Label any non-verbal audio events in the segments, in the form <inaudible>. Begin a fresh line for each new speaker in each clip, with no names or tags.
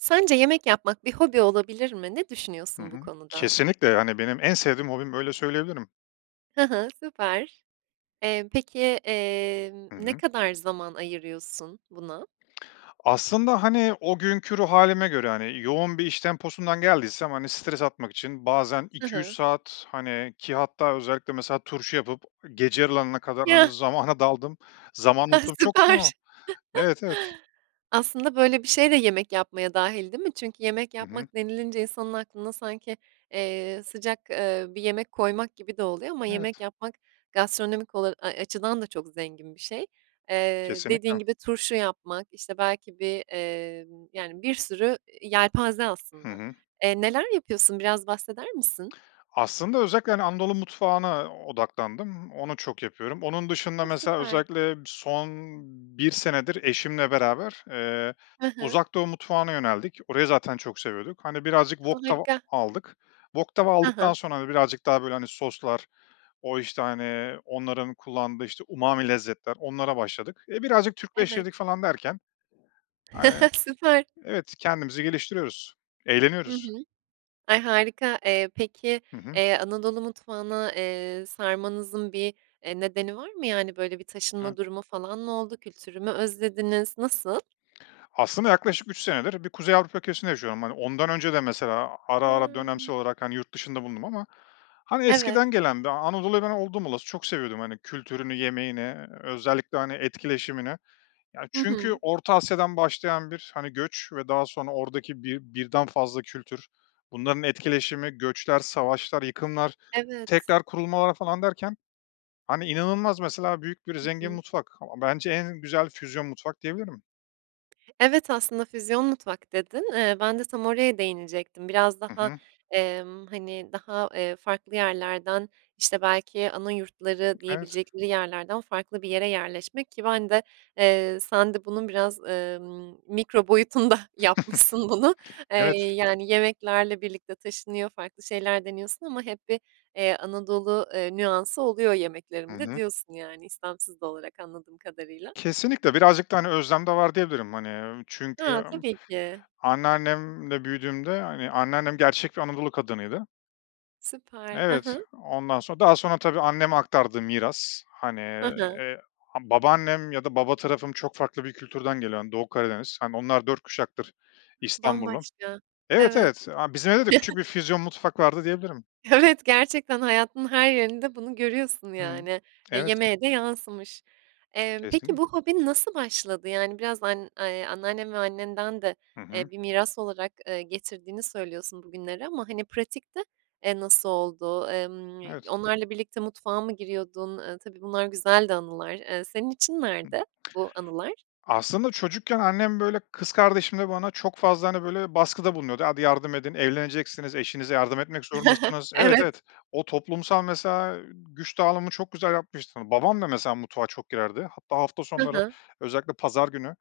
Sence yemek yapmak bir hobi olabilir mi? Ne
Hı
düşünüyorsun bu
hı.
konuda?
Kesinlikle, hani, benim en sevdiğim hobim. Böyle söyleyebilirim.
Hı hı, süper. Eee, peki, emm,
Hı
ne
hı.
kadar zaman ayırıyorsun buna?
Aslında, hani, o günkü ruh hâlime göre, hani, yoğun bir iş temposundan geldiysem, hani, stres atmak için bazen
Hı
2-3
hı.
saat, hani, ki hatta özellikle mesela turşu yapıp gece yarılarına kadar, hani,
Ya!
zamana daldığım, zamanı
Ha,
unuttuğum çok
süper!
zaman Evet, evet.
<chuckles> Aslında böyle bir şey de yemek yapmaya dâhil, değil mi? Çünkü yemek
Hı hı.
yapmak denilince insanın aklına sanki, eee, sıcak, eee, bir yemek koymak gibi de oluyor ama yemek
Evet.
yapmak gastronomik ola ay, açıdan da çok zengin bir şey. Eee, dediğin
Kesinlikle.
gibi turşu yapmak, işte, belki bir, emm, yani, bir sürü yelpaze
Hı
aslında.
hı.
Eee, neler yapıyorsun? Biraz bahseder misin?
Aslında özellikle, hani, Anadolu mutfağına odaklandım. Onu çok yapıyorum. Onun dışında
O,
mesela
süper!
özellikle son 1 senedir eşimle beraber, eee,
Hı hı.
Uzak Doğu mutfağına yöneldik. Orayı zaten çok seviyorduk. Hani, birazcık wok tava
Harika!
aldık. Wok tava
Ha
aldıktan
ha.
sonra, hani, birazcık daha, böyle, hani, soslar o, işte, hani, onların kullandığı, işte, umami lezzetler, onlara başladık. E, birazcık Türkleştirdik
Evet.
falan derken, hani
<chuckles> Süper!
Evet, kendimizi geliştiriyoruz,
Hı
eğleniyoruz.
hı. Ay, harika! Eee, peki,
Hı hı.
eee, Anadolu mutfağına, eee, sarmanızın bir, eee, nedeni var mı? Yani, böyle, bir
A.
taşınma durumu falan mı oldu? Kültürü mü özlediniz? Nasıl?
Aslında yaklaşık 3 senedir bir Kuzey Avrupa ülkesinde yaşıyorum. Hani, ondan önce de mesela ara ara
Ha.
dönemsel olarak, hani, yurt dışında bulundum ama, hani,
Evet.
eskiden gelen bir Anadolu'yu ben oldum olası çok seviyordum. Hani, kültürünü, yemeğini, eee, özellikle, hani, etkileşimini. Ya,
Hı
çünkü
hı.
Orta Asya'dan başlayan bir, hani, göç ve daha sonra oradaki bir birden fazla kültür, bunların etkileşimi, göçler, savaşlar, yıkımlar,
Evet.
tekrar kurulmalar falan derken, hani, inanılmaz, mesela, büyük bir
Hı
zengin
hı.
mutfak. Bence en güzel füzyon mutfak diyebilirim.
Evet, aslında, "füzyon mutfak" dedin, eee, ben de tam oraya değinecektim. Biraz
Hı
daha,
hı.
emm, hani, daha, eee, farklı yerlerden, işte, belki ana yurtları
Evet.
diyebilecekleri yerlerden farklı bir yere yerleşmek ki ben de, eee, sen de bunun biraz, emm, mikro boyutunda yapmışsın bunu.
<chuckles>
Eee,
Evet.
yani, yemeklerle birlikte taşınıyor, farklı şeyler deniyorsun ama hep bir, eee, Anadolu, eee, nüansı oluyor
Hı
yemeklerimde
hı.
diyorsun yani istemsiz de olarak anladığım kadarıyla.
Kesinlikle, birazcık da, hani, özlem de var diyebilirim, hani, ööö, çünkü
Ha,
m
tabii ki.
anneannemle büyüdüğümde, hani, anneannem gerçek bir Anadolu kadınıydı.
Süper, hı
Evet,
hı.
ondan sonra daha sonra tabii, anneme aktardığı miras. Hani,
Hı hı.
eee, ha babaannem ya da baba tarafım çok farklı bir kültürden geliyor, hani, Doğu Karadeniz. Hani, onlar 4 kuşaktır İstanbullu.
Bambaşka.
Evet,
Evet.
evet, a bizim evde de
<chuckles>
küçük bir füzyon mutfak vardı diyebilirim.
Evet, gerçekten hayatının her yerinde bunu görüyorsun,
Hıı.
yani. E,
Evet.
yemeğe de yansımış. Emm, peki,
Kesin.
bu hobin nasıl başladı? Yani, biraz an eee, anneannen ve annenden de,
Hı hı.
eee, bir miras olarak, eee, getirdiğini söylüyorsun bugünlere ama, hani, pratikte, eee, nasıl oldu? Emm,
Evet.
onlarla birlikte mutfağa mı giriyordun? Eee, tabii, bunlar güzel de anılar. Eee, senin için nerede bu anılar?
Aslında çocukken annem, böyle, kız kardeşimle bana çok fazla, hani, böyle, baskıda bulunuyordu: "Hadi yardım edin, evleneceksiniz, eşinize yardım etmek
<chuckles>
zorundasınız." Evet,
Evet.
evet. O toplumsal mesela, eee, güç dağılımı çok güzel yapmıştı. Babam da mesela mutfağa çok girerdi, hatta hafta
Hı
sonları,
hı.
özellikle pazar günü,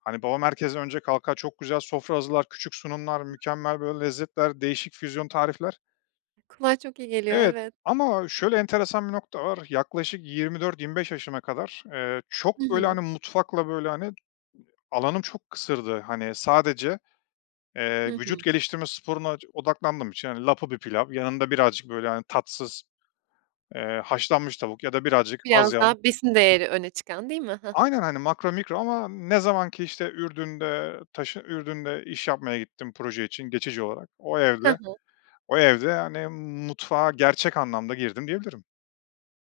hani, babam herkesten önce kalkar, çok güzel sofra hazırlar, küçük sunumlar mükemmel, böyle, lezzetler, değişik füzyon tarifler.
Kulağa çok iyi geliyor,
Evet
evet.
ama şöyle enteresan bir nokta var: yaklaşık 24-25 yaşıma kadar, eee,
Hı
çok, böyle,
hı.
hani, mutfakla, böyle, hani, alanım çok kısırdı, hani, sadece,
Hı
eee,
hı.
vücut geliştirme sporuna ç odaklandığım için, hani, lapa bir pilav yanında birazcık, böyle, hani, tatsız, eee, haşlanmış tavuk ya da birazcık az
Biraz
yağlı
daha besin değeri öne çıkan, değil mi? He he.
Aynen, hani, makro mikro ama ne zaman ki işte Ürdün'de taşı Ürdün'de iş yapmaya gittim proje için geçici olarak, o
Hı
evde,
hı.
o evde, hani, mutfağa gerçek anlamda girdim, diyebilirim.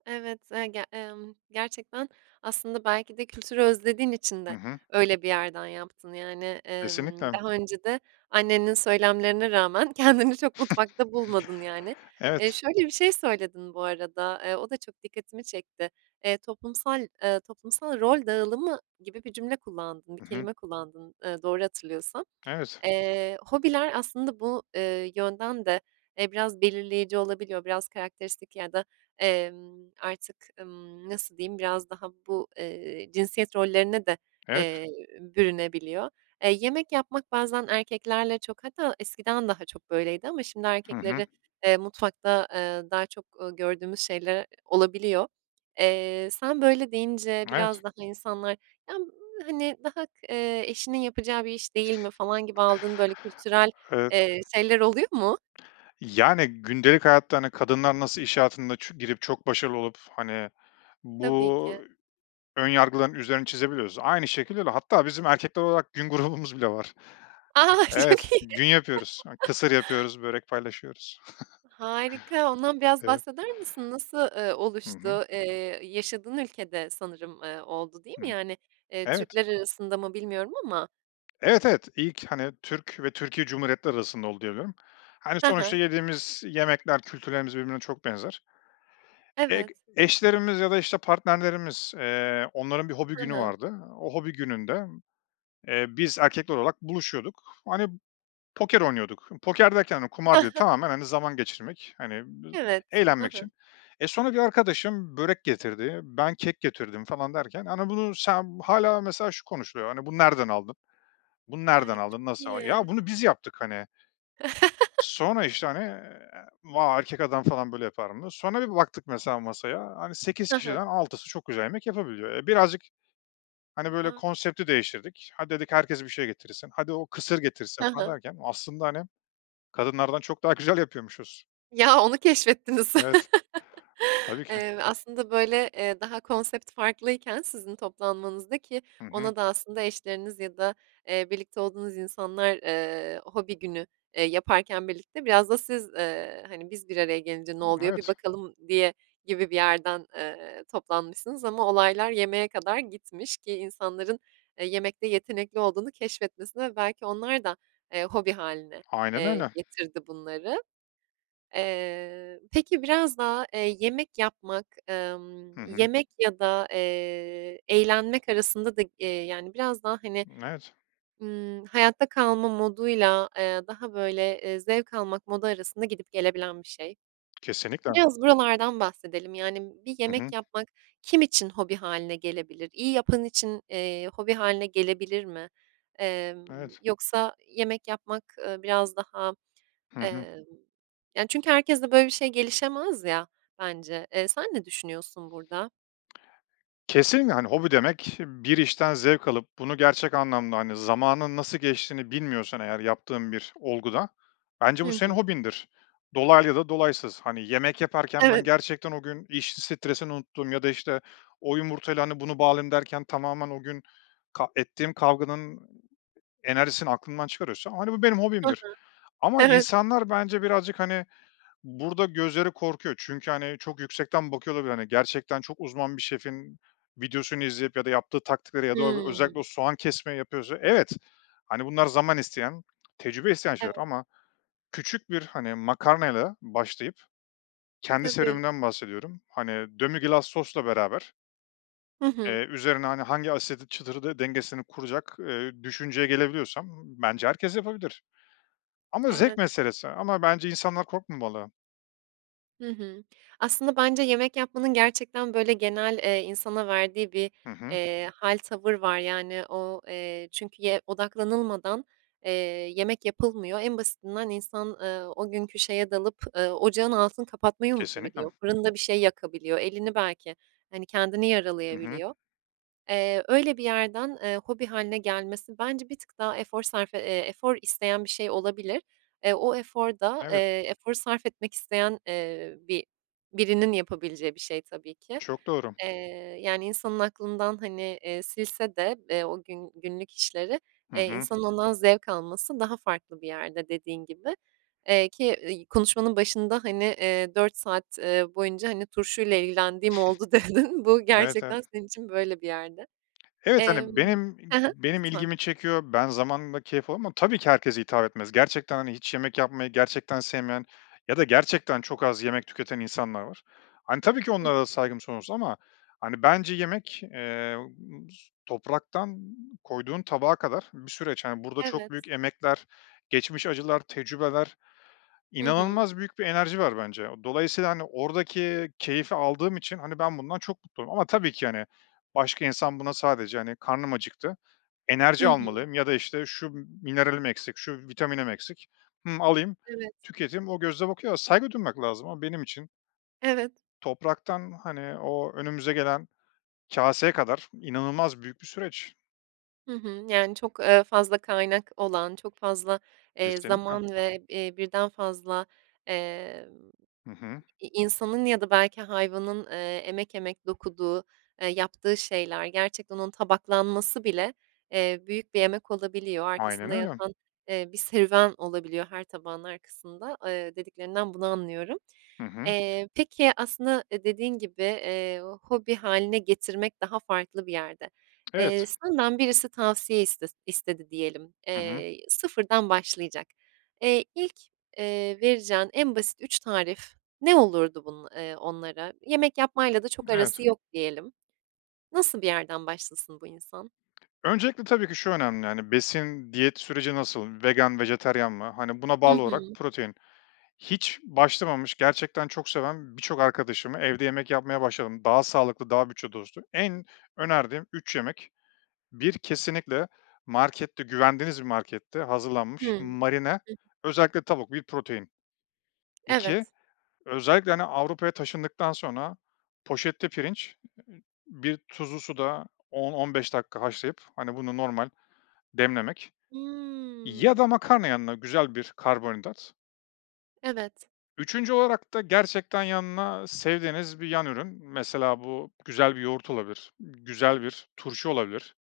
Evet, e ge emm, gerçekten aslında belki de kültürü özlediğin için
Hı
de
hı.
öyle bir yerden yaptın. Yani, emm,
Kesinlikle.
daha önce de annenin söylemlerine rağmen, kendini çok mutfakta bulmadın, yani.
<chuckles>
Eee,
Evet.
şöyle bir şey söyledin bu arada, eee, o da çok dikkatimi çekti. Eee, toplumsal, eee, toplumsal rol dağılımı gibi bir cümle kullandın, bir
Hı hı.
kelime kullandın, eee, doğru hatırlıyorsam.
Evet.
Eee, hobiler aslında bu, eee, yönden de, e, biraz belirleyici olabiliyor. Biraz karakteristik ya da, emm, artık, ımm, nasıl diyeyim biraz daha bu, eee, cinsiyet rollerine de,
Evet.
eee, bürünebiliyor. Eee, yemek yapmak bazen erkeklerle çok, hatta eskiden daha çok böyleydi ama şimdi
Hı hı.
erkekleri, eee, mutfakta, aaa, daha çok, ııı, gördüğümüz şeyler olabiliyor. Eee, sen böyle deyince
Evet.
biraz daha insanlar, “Ya, hani, daha kıh eee, eşinin yapacağı bir iş değil mi?“ falan gibi, aldığın böyle kültürel,
Evet.
eee, şeyler oluyor mu?
Yani, gündelik hayatta, hani, kadınlar nasıl iş hayatında ç girip çok başarılı olup, hani,
Tabii ki.
bu ön yargıların üzerini çizebiliyorsa, aynı şekilde de, hatta bizim erkekler olarak gün grubumuz bile var.
<laughs> Çok
Evet,
iyi.
gün yapıyoruz, ı
<laughs>
kısır yapıyoruz, börek paylaşıyoruz. <chuckles>
Harika. Ondan biraz
Evet.
bahseder misin? Nasıl, eee,
Hı hı.
oluştu, eee, yaşadığın ülkede sanırım, eee, oldu, değil mi?
<unintelligible>
Yani, eee,
Evet.
Türkler arasında mı bilmiyorum ama.
Evet, evet, ilk, hani, Türk ve Türkiye Cumhuriyetleri arasında oldu, diye biliyorum. Hani,
He
sonuçta
he.
yediğimiz yemekler, kültürlerimiz birbirine çok benzer. Eg
Evet.
eşlerimiz ya da işte partnerlerimiz, eee, onların bir hobi
Hı
günü
hı.
vardı. O hobi gününde, eee, biz erkekler olarak buluşuyorduk, hani, poker oynuyorduk. Poker derken de kumar değil.
<chuckles>
Tamamen, hani, zaman geçirmek, hani, <unintelligible>
Evet. Hı
eğlenmek
hı.
için. E, sonra bir arkadaşım börek getirdi, ben kek getirdim falan derken. Hani, bunu sen, hâlâ mesela şu konuşuluyor: “Hani, bunu nereden aldın?“, “Bunu nereden
Ay, çok
aldın?“, “Nasıl a "Ya,
iyi.
bunu biz yaptık, hani.
<laughs>
Sonra, işte, hani, eee, “Va, erkek adam falan böyle yapar mı?“ diye sonra bir baktık mesela masaya, hani, 8
Hı hı.
kişiden 6'sı çok güzel yemek yapabiliyor. E, birazcık, hani,
A,
böyle,
a!
konsepti değiştirdik, “Hadi“ dedik, “Herkes bir şey getirsin.“, “Hadi, o kısır getirsin.“
He
falan
he.
derken aslında, hani, kadınlardan çok daha güzel yapıyormuşuz.
Ya, onu keşfettiniz.
Evet,
<chuckles>
tabii ki.
Eee, aslında, böyle, eee, daha konsept farklıyken sizin toplanmanızda, ki
Hı hı.
ona da aslında eşleriniz ya da, eee, birlikte olduğunuz insanlar, eee, hobi günü, eee, yaparken birlikte biraz da siz, eee, “Hani, biz bir araya gelince ne oluyor? Bir
Evet.
bakalım.“ diye, gibi bir yerden, eee, toplanmışsınız. Ama olaylar yemeğe kadar gitmiş ki insanların, eee, yemekte yetenekli olduğunu keşfetmesine belki onlar da, eee, hobi hâline,
Aynen
eee,
öyle.
getirdi bunları. Eee, peki biraz daha, eee, yemek yapmak,
Hı
emm,
hı.
yemek ya da, eee, eğlenmek arasında da, eee, yani, biraz daha, hani,
Imm, evet.
ımm, hayatta kalma moduyla, eee, daha, böyle, eee, zevk almak modu arasında gidip gelebilen bir şey.
Kesinlikle.
Biraz buralardan bahsedelim. Yani, bir
Hı
yemek
hı.
yapmak kim için hobi hâline gelebilir? İyi yapan için, eee, hobi hâline gelebilir mi? Emm,
Evet.
yoksa yemek yapmak, ııı, biraz, daha,
Hı hı.
emm, yani, çünkü herkeste böyle bir şey gelişemez ya, bence. Eee, sen ne düşünüyorsun burada?
Kesinle, hani, hobi demek: Bir işten zevk alıp bunu gerçek anlamda, hani, zamanın nasıl geçtiğini bilmiyorsan eğer yaptığın bir olguda, bence
Hı
bu senin
hı.
hobindir. Dolaylı ya da dolaysız. Hani, yemek yaparken ben
Evet.
gerçekten o gün iş stresini unuttuğum ya da, işte, “O yumurtayla, hani, bunu bağlayayım.“ derken tamamen o gün ka ettiğim kavganın enerjisini aklından çıkarıyorsa, hani, bu benim
Hı
hobimdir.
hı.
Ama
Evet.
insanlar bence birazcık, hani, burada gözleri korkuyor çünkü, hani, çok yüksekten bakıyor olabilir, hani. Gerçekten çok uzman bir şefin videosunu izleyip ya da yaptığı taktikleri ya da o özellikle o
Hımm.
soğan kesmeyi yapıyorsa, evet. Hani, bunlar zaman isteyen, tecrübe isteyen
Evet.
şeyler. Ama küçük bir, hani, makarnayla başlayıp kendi
Tabii.
serüvenimden bahsediyorum. Hani, demi-glace sosla beraber
Hı hı.
eee, üzerine, hani, hangi asidi <unintelligible> dengesini kuracak, eee, düşünceye gelebiliyorsam bence herkes yapabilir. Ama zevk
Evet.
meselesi. Ama bence insanlar korkmamalı.
Hı hı. Aslında bence yemek yapmanın gerçekten, böyle, genel, eee, insana verdiği bir,
Hı hı.
eee, hâl, tavır var. Yani, o, eee, "çünkü"ye odaklanılmadan, eee, yemek yapılmıyor. En basitinden insan, eee, o günkü şeye dalıp, eee, ocağın altını kapatmayı unutabiliyor,
Kesinlikle.
fırında bir şey yakabiliyor. Elini belki, hani, kendini
I hı.
yaralayabiliyor. Eee, öyle bir yerden, eee, hobi hâline gelmesi bence bir tık daha efor sarfe eee, efor isteyen bir şey olabilir. E, o efor da,
Evet.
eee, efor sarf etmek isteyen, eee, bi birinin yapabileceği bir şey tabii ki.
Çok doğru.
Eee, yani, insanın aklından, hani, eee, silse de, eee, o gün günlük işleri,
Hı
eee,
hı.
insanın ondan zevk alması daha farklı bir yerde dediğin gibi. Eee, ki, i konuşmanın başında, hani, eee, "4 saat, eee, boyunca, hani, turşuyla ilgilendiğim oldu." dedin.
<snorts>
Bu
Evet, evet.
gerçekten senin için böyle bir yerde.
Evet,
Emm
hani, benim i
ha ha.
benim
Lütfen.
ilgimi çekiyor, ben zamanla keyif aldım ama tabii ki herkese hitap etmez. Gerçekten, hani, hiç yemek yapmayı gerçekten sevmeyen ya da gerçekten çok az yemek tüketen insanlar var. Hani, tabii ki
Hı
onlara da
hı.
saygım sonsuz ama, hani, bence yemek, eee, bıs topraktan koyduğun tabağa kadar bir süreç. Hani, burada çok
Evet.
büyük emekler, geçmiş acılar, tecrübeler,
Hı hı.
inanılmaz büyük bir enerji var bence. O dolayısıyla, hani, oradaki keyfi aldığım için, hani, ben bundan çok mutluyum ama tabii ki, hani, başka insan buna sadece, hani, "Karnım acıktı,
Hı
enerji
hı.
almalıyım ya da, işte, şu mineralim eksik, şu vitaminim eksik, hımm, alayım,
Evet.
tüketeyim." o gözle bakıyor a saygı duymak lazım. Ama benim için
Evet.
topraktan, hani, o önümüze gelen kâseye kadar inanılmaz büyük bir süreç.
Hı hı. Yani, çok, eee, fazla kaynak olan, çok fazla, eee,
Kesinlikle.
zaman ve, eee, 1'den fazla, emm,
Hı hı.
i insanın ya da belki hayvanın, eee, emek emek dokuduğu, eee, yaptığı şeyler, gerçekten onun tabaklanması bile, eee, büyük bir emek olabiliyor.
Aynen
Arkasında
öyle.
yatan, eee, bir serüven olabiliyor her tabağın arkasında, eee, dediklerinden bunu anlıyorum.
Hı hı.
Eee, peki, aslında, eee, dediğin gibi, eee, hobi hâline getirmek daha farklı bir yerde. Eee,
Evet.
senden birisi tavsiye istes istedi diyelim.
Hı hı.
Eee, sıfırdan başlayacak. Eee, ilk, eee, vereceğin en basit 3 tarif ne olurdu bunun eee, onlara? Yemek yapmayla da çok arası
Evet.
yok diyelim. Nasıl bir yerden başlasın, bu insan?
Öncelikle tabii ki, şu önemli, hani, besin, diyet süreci nasıl? Vegan, vejeteryan mi? Hani, buna
Hı
bağlı olarak
hı.
protein. Hiç başlamamış gerçekten çok seven birçok arkadaşıma evde yemek yapmaya başladım. Daha sağlıklı, daha bütçe dostu. En önerdiğim 3 yemek: 1, kesinlikle markette, güvendiğiniz bir markette
Hıı.
hazırlanmış,
Hı
marine,
hı.
özellikle tavuk bir protein. 2,
Evet.
özellikle, hani, Avrupa'ya taşındıktan sonra poşette pirinç, bir tuzlu suda 10-15 dakika haşlayıp, hani, bunu normal demlemek ya
Hıı.
da makarna yanına, güzel bir karbonhidrat.
Evet.
3. olarak da gerçekten yanına sevdiğiniz bir yan ürün. Mesela bu, güzel bir yoğurt olabilir, güzel bir turşu olabilir.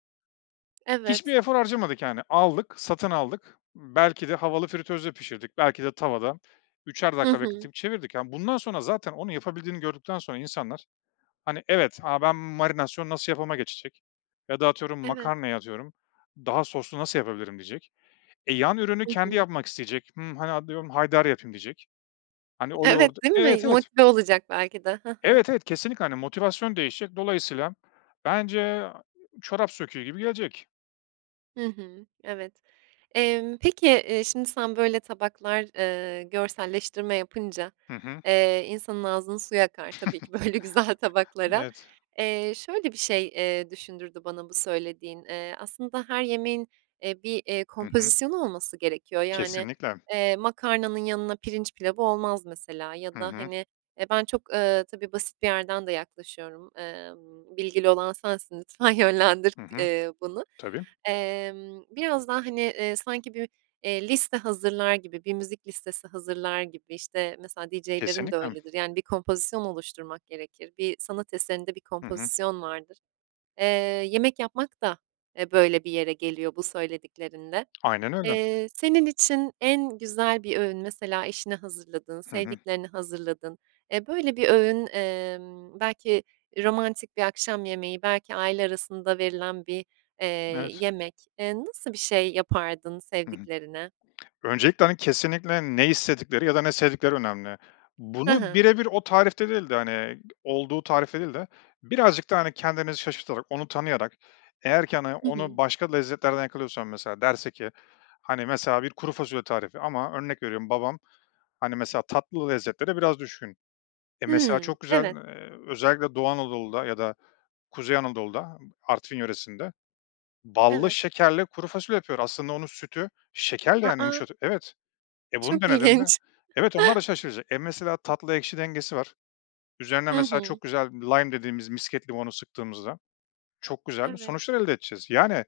Hiçbir
Evet.
efor harcamadık, yani, aldık, satın aldık, belki de havalı fritözde pişirdik, belki de tavada üçer
Hı
dakika
hı.
bekletip çevirdik. Ya, bundan sonra zaten onu yapabildiğini gördükten sonra insanlar, hani, evet, "A, ben marinasyon nasıl yapıma geçecek." ya da atıyorum,
Evet.
makarnaya atıyorum, "Daha soslu nasıl yapabilirim?" diyecek. E, yan ürünü
Hı
kendi
hı.
yapmak isteyecek, "Hımm, hani, atıyorum, haydari yapayım diyecek. Hani, o yoğurdu
Evet, değil
Evet,
mi?
evet.
Motive olacak belki de. Ha ha.
Evet, evet. Kesinlikle, hani, motivasyon değişecek, dolayısıyla bence a çorap söküğü gibi gelecek.
Hı hı, evet. Emm, peki, eee, şimdi, sen, böyle, tabaklar, eee, görselleştirme yapınca,
Hı hı.
eee, insanın ağzının suyu akar tabii ki böyle güzel
<chuckles>
tabaklara.
Evet.
Eee, şöyle bir şey, eee, düşündürdü bana bu söylediğin. Eee, aslında her yemeğin, eee, bir, eee,
Hı hı.
kompozisyonu olması gerekiyor yani.
Kesinlikle.
Eee, makarnanın yanına pirinç pilavı olmaz mesela ya
Hı
da,
hı.
hani, eee, ben çok, eee, tabii, basit bir yerden de yaklaşıyorum, emm, bilgili olan sensin lütfen yönlendir
Hı
k
hı.
eee, bunu.
Tabii.
Emm, biraz daha, hani, eee, sanki bü eee, liste hazırlar gibi, bir müzik listesi hazırlar gibi, işte, mesela DJ'lerin de
Kesinlikle.
öyledir. Yani, bir kompozisyon oluşturmak gerekir. Bir sanat eserinde bir
Hı hı.
kompozisyon vardır. Eee, yemek yapmak da, eee, böyle bir yere geliyor, bu söylediklerinle.
Aynen öyle.
Eee, senin için en güzel bir öğün mesela eşine hazırladığın,
Hı hı.
sevdiklerine hazırladığın, eee, böyle bir öğün, emm, belki romantik bir akşam yemeği, belki aile arasında verilen bir, eee,
Evet.
yemek. Eee, nasıl bir şey yapardın
Hı hı.
sevdiklerine?
Öncelikle, hani, kesinlikle ne istedikleri ya da ne sevdikleri önemli.
Ha
Bunu
ha.
bire bir o tarifte değil de, hani, olduğu tarifte değil de birazcık da, hani, kendinizi şaşırtarak, onu tanıyarak, eğer ki, hani,
Hı
onu
hı.
başka lezzetlerden yakalıyorsam, mesela derse ki, hani, mesela bir kuru fasulye tarifi ama örnek veriyorum babam, hani, mesela tatlı lezzetlere biraz düşkün. E, mesela
Hımm,
çok güzel,
evet.
eee, özellikle Doğu Anadolu'da ya da Kuzey Anadolu'da, Artvin yöresinde ballı
Evet.
şekerle kuru fasulye yapıyor. Aslında onun sütü şekerle,
A,
yani,
a!
yumuşatı Evet. E, bunu
Çok
denediğinde
ilginç.
evet, onlar da
<chuckles>
şaşıracak E, mesela tatlı ekşi dengesi var. Üzerine
Hı
mesela
hı.
çok güzel lime dediğimiz misket limonu sıktığımızda çok güzel
Evet.
sonuçlar elde edeceğiz. Yani,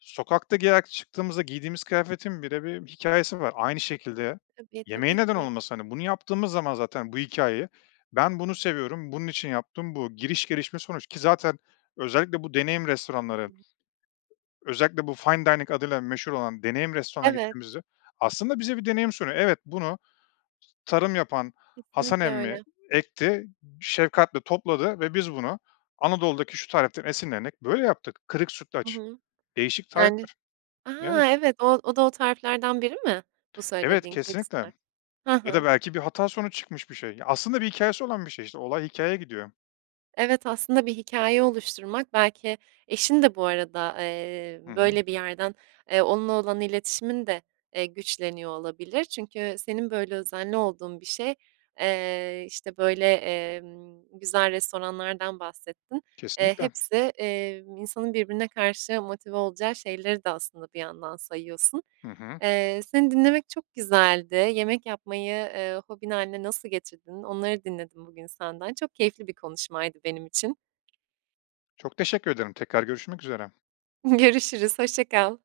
sokakta giyerek çıktığımızda giydiğimiz kıyafetin bile bir hikâyesi var. Aynı şekilde
Tabii,
yemeğin
tabii
neden
ki.
olmasın? Hani, bunu yaptığımız zaman zaten bu hikâyeyi, "Ben bunu seviyorum. Bunun için yaptım. Bu." Giriş, gelişme, sonuç, ki zaten özellikle bu deneyim
Hı
restoranları
hı.
özellikle bu fine dining adıyla meşhur olan deneyim restorana
Evet.
gittiğimizde aslında bize bir deneyim sunuyor. "Evet, bunu tarım yapan Hasan
Kesinlikle
emmi
öyle.
ekti, şefkatle topladı ve biz bunu Anadolu'daki şu tariften esinlenerek böyle yaptık." Kırık
Hı
sütlaç.
hı.
Değişik
Yani
tarifler.
A,
Evet.
evet, o o da o tariflerden biri mi? Bu
Evet
söylediğin kırık
kesinlikle.
sütla Ha
Ya da
ha.
belki bir hata sonucu çıkmış bir şey. Aslında bir hikâyesi olan bir şey, işte, olay hikâyeye gidiyor.
Evet, aslında bir hikâye oluşturmak belki eşin de bu arada, eee,
Hı hı.
böyle bir yerden, eee, onunla olan iletişimin de, eee, güçleniyor olabilir. Çünkü senin böyle özenli olduğun bir şey, eee, işte, böyle, emm, güzel restoranlardan bahsettin. Eee,
Kesinlikle.
hepsi, emm, insanın birbirine karşı motive olacağı şeyleri de aslında bir yandan sayıyorsun.
Hı hı.
Eee, seni dinlemek çok güzeldi. Yemek yapmayı, eee, hobin hâline nasıl getirdin? Onları dinledim bugün senden. Çok keyifli bir konuşmaydı benim için.
Çok teşekkür ederim. Tekrar görüşmek üzere.
Görüşürüz, hoşça kal.